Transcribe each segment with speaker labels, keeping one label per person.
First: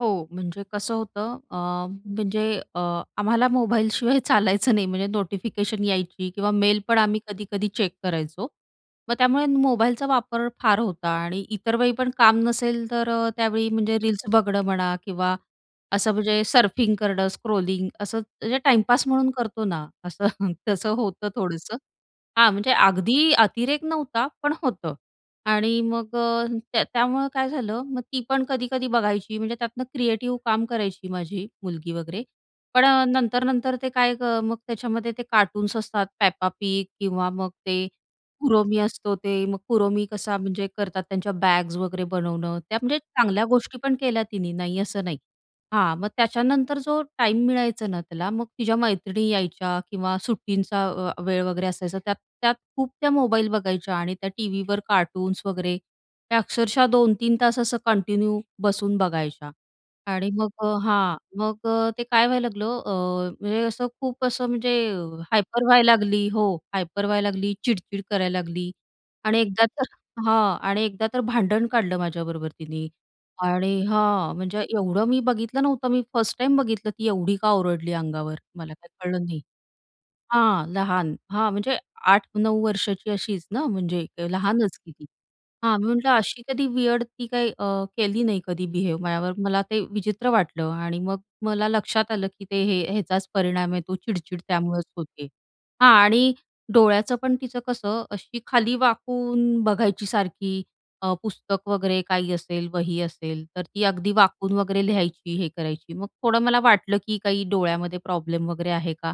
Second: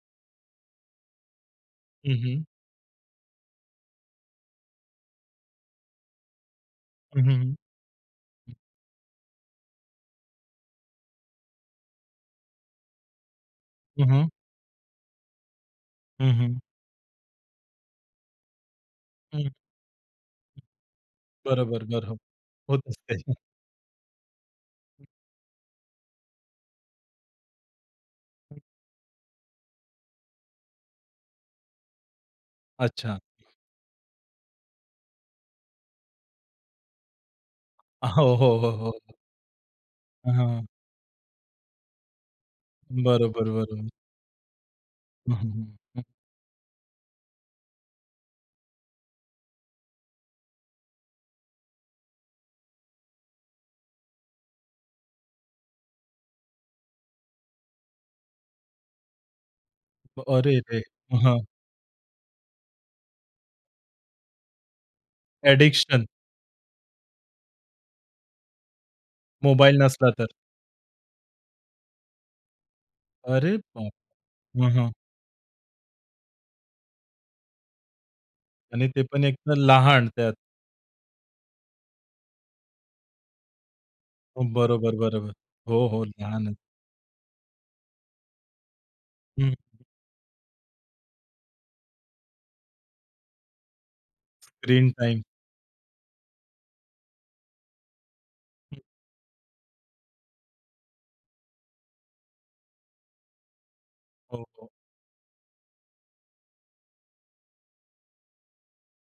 Speaker 1: हो, म्हणजे कसं होतं अ,
Speaker 2: हं,
Speaker 1: म्हणजे
Speaker 2: हं.
Speaker 1: अ, आम्हाला मोबाईलशिवाय चालायचं नाही म्हणजे नोटिफिकेशन यायची किंवा मेल पण आम्ही
Speaker 2: हं, हं.
Speaker 1: कधी-कधी चेक करायचो. मग त्यामुळे मोबाईलचा वापर फार होता आणि इतर वेळी पण काम नसेल तर अ, त्यावेळी म्हणजे
Speaker 2: हं,
Speaker 1: रील्स
Speaker 2: हं.
Speaker 1: बघणं म्हणा किंवा असं
Speaker 2: हं,
Speaker 1: म्हणजे
Speaker 2: हं.
Speaker 1: सर्फिंग करणं स्क्रोलिंग असं म्हणजे टाईमपास म्हणून
Speaker 2: हं.
Speaker 1: करतो ना, असं तसं होतं थोडंसं.
Speaker 2: बरोबर, बरोबर.
Speaker 1: हां म्हणजे
Speaker 2: होत असते.
Speaker 1: अगदी अतिरेक नव्हता, पण होतं. आणि मग अ, त्या त्यामुळे काय झालं मग ती पण कधी-कधी बघायची म्हणजे त्यातनं क्रिएटिव काम करायची माझी मुलगी वगैरे पण
Speaker 2: अच्छा.
Speaker 1: नंतर-नंतर ते काय मग त्याच्यामध्ये ते कार्टून्स असतात, Peppa Pig किंवा मग ते
Speaker 2: हो, हो, हो,
Speaker 1: Kuromi
Speaker 2: हो.
Speaker 1: असतो ते. मग Kuromi कसा
Speaker 2: हां.
Speaker 1: म्हणजे करतात, त्यांच्या बॅग्स वगैरे बनवणं त्या म्हणजे
Speaker 2: बरोबर,
Speaker 1: चांगल्या गोष्टी
Speaker 2: बरोबर.
Speaker 1: पण केल्या तिनी नाही असं नाही.
Speaker 2: हं, हं,
Speaker 1: हां.
Speaker 2: हं.
Speaker 1: मग त्याच्यानंतर जो टाईम मिळायचा ना, त्याला मग तिच्या मैत्रिणी यायच्या किंवा सुट्टींचा वेळ वगैरे असायचा त्यात त्यात खूप त्या मोबाईल बघायच्या आणि त्या टीव्हीवर कार्टून्स वगैरे त्या अक्षरशः 2-3 तास असं कंटिन्यू बसून बघायच्या. आणि मग
Speaker 2: अरे
Speaker 1: अ,
Speaker 2: रे!
Speaker 1: हां
Speaker 2: हं.
Speaker 1: मग अ, ते काय व्हायला लागलं अ, म्हणजे असं खूप असं म्हणजे हायपर व्हायला
Speaker 2: ॲडिक्शन.
Speaker 1: लागली हो हायपर व्हायला लागली, चिडचिड करायला लागली आणि एकदा
Speaker 2: मोबाईल
Speaker 1: तर
Speaker 2: नसला तर.
Speaker 1: हां आणि एकदा तर भांडण काढलं माझ्याबरोबर तिने.
Speaker 2: अरे
Speaker 1: आणि
Speaker 2: बाप!
Speaker 1: हां म्हणजे
Speaker 2: हं, हं.
Speaker 1: एवढं मी बघितलं नव्हतं मी फर्स्ट टाईम बघितलं ती एवढी का ओरडली अंगावर. मला
Speaker 2: आणि
Speaker 1: काही
Speaker 2: ते पण
Speaker 1: कळलं
Speaker 2: एक
Speaker 1: नाही.
Speaker 2: लहान त्यात.
Speaker 1: हां, लहान हां म्हणजे 8-9 वर्षाची अशीच ना म्हणजे लहानच की
Speaker 2: बरोबर,
Speaker 1: ती.
Speaker 2: बरोबर.
Speaker 1: हां
Speaker 2: हो,
Speaker 1: मी
Speaker 2: हो.
Speaker 1: म्हटलं अशी
Speaker 2: लहान.
Speaker 1: कधी विअर्ड ती काही केली नाही कधी बिहेव माझ्यावर,
Speaker 2: हं.
Speaker 1: मला ते विचित्र वाटलं आणि मग मला लक्षात आलं, की ते हे ह्याचाच परिणाम आहे तो चिडचिड त्यामुळेच
Speaker 2: स्क्रीन टाईम.
Speaker 1: होते. हां आणि डोळ्याचं पण तिचं कसं अशी खाली
Speaker 2: हं.
Speaker 1: वाकून बघायची सारखी अ, पुस्तक वगैरे काही असेल वही असेल तर ती अगदी
Speaker 2: हो,
Speaker 1: वाकून
Speaker 2: हो.
Speaker 1: वगैरे लिहायची हे करायची मग थोडं मला वाटलं की काही डोळ्यामध्ये प्रॉब्लेम वगैरे आहे का?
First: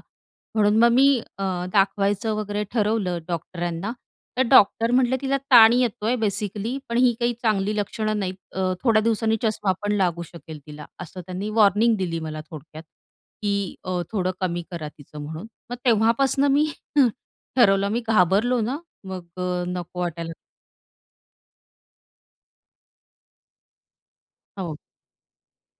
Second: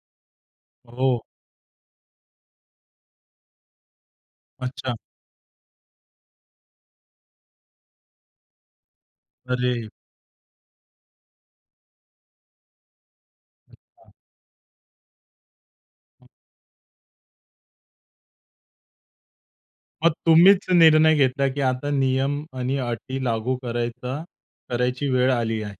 Speaker 1: म्हणून मग मी
Speaker 2: हो.
Speaker 1: अ, दाखवायचं वगैरे ठरवलं डॉक्टरांना तर डॉक्टर
Speaker 2: अच्छा.
Speaker 1: म्हटले तिला ताण येतोय बेसिकली पण ही काही चांगली लक्षणं नाहीत अ, थोड्या दिवसांनी चष्मा
Speaker 2: अरे!
Speaker 1: पण लागू शकेल तिला. असं त्यांनी वॉर्निंग दिली मला थोडक्यात, की अ,
Speaker 2: अच्छा.
Speaker 1: थोडं कमी करा तिचं म्हणून. मग
Speaker 2: हं.
Speaker 1: तेव्हापासून मी हं. ठरवलं मी घाबरलो ना, मग अ, नको
Speaker 2: मग
Speaker 1: वाटायला
Speaker 2: तुम्हीच निर्णय घेतला की आता नियम आणि अटी लागू करायचा,
Speaker 1: हो.
Speaker 2: करायची वेळ आली आहे.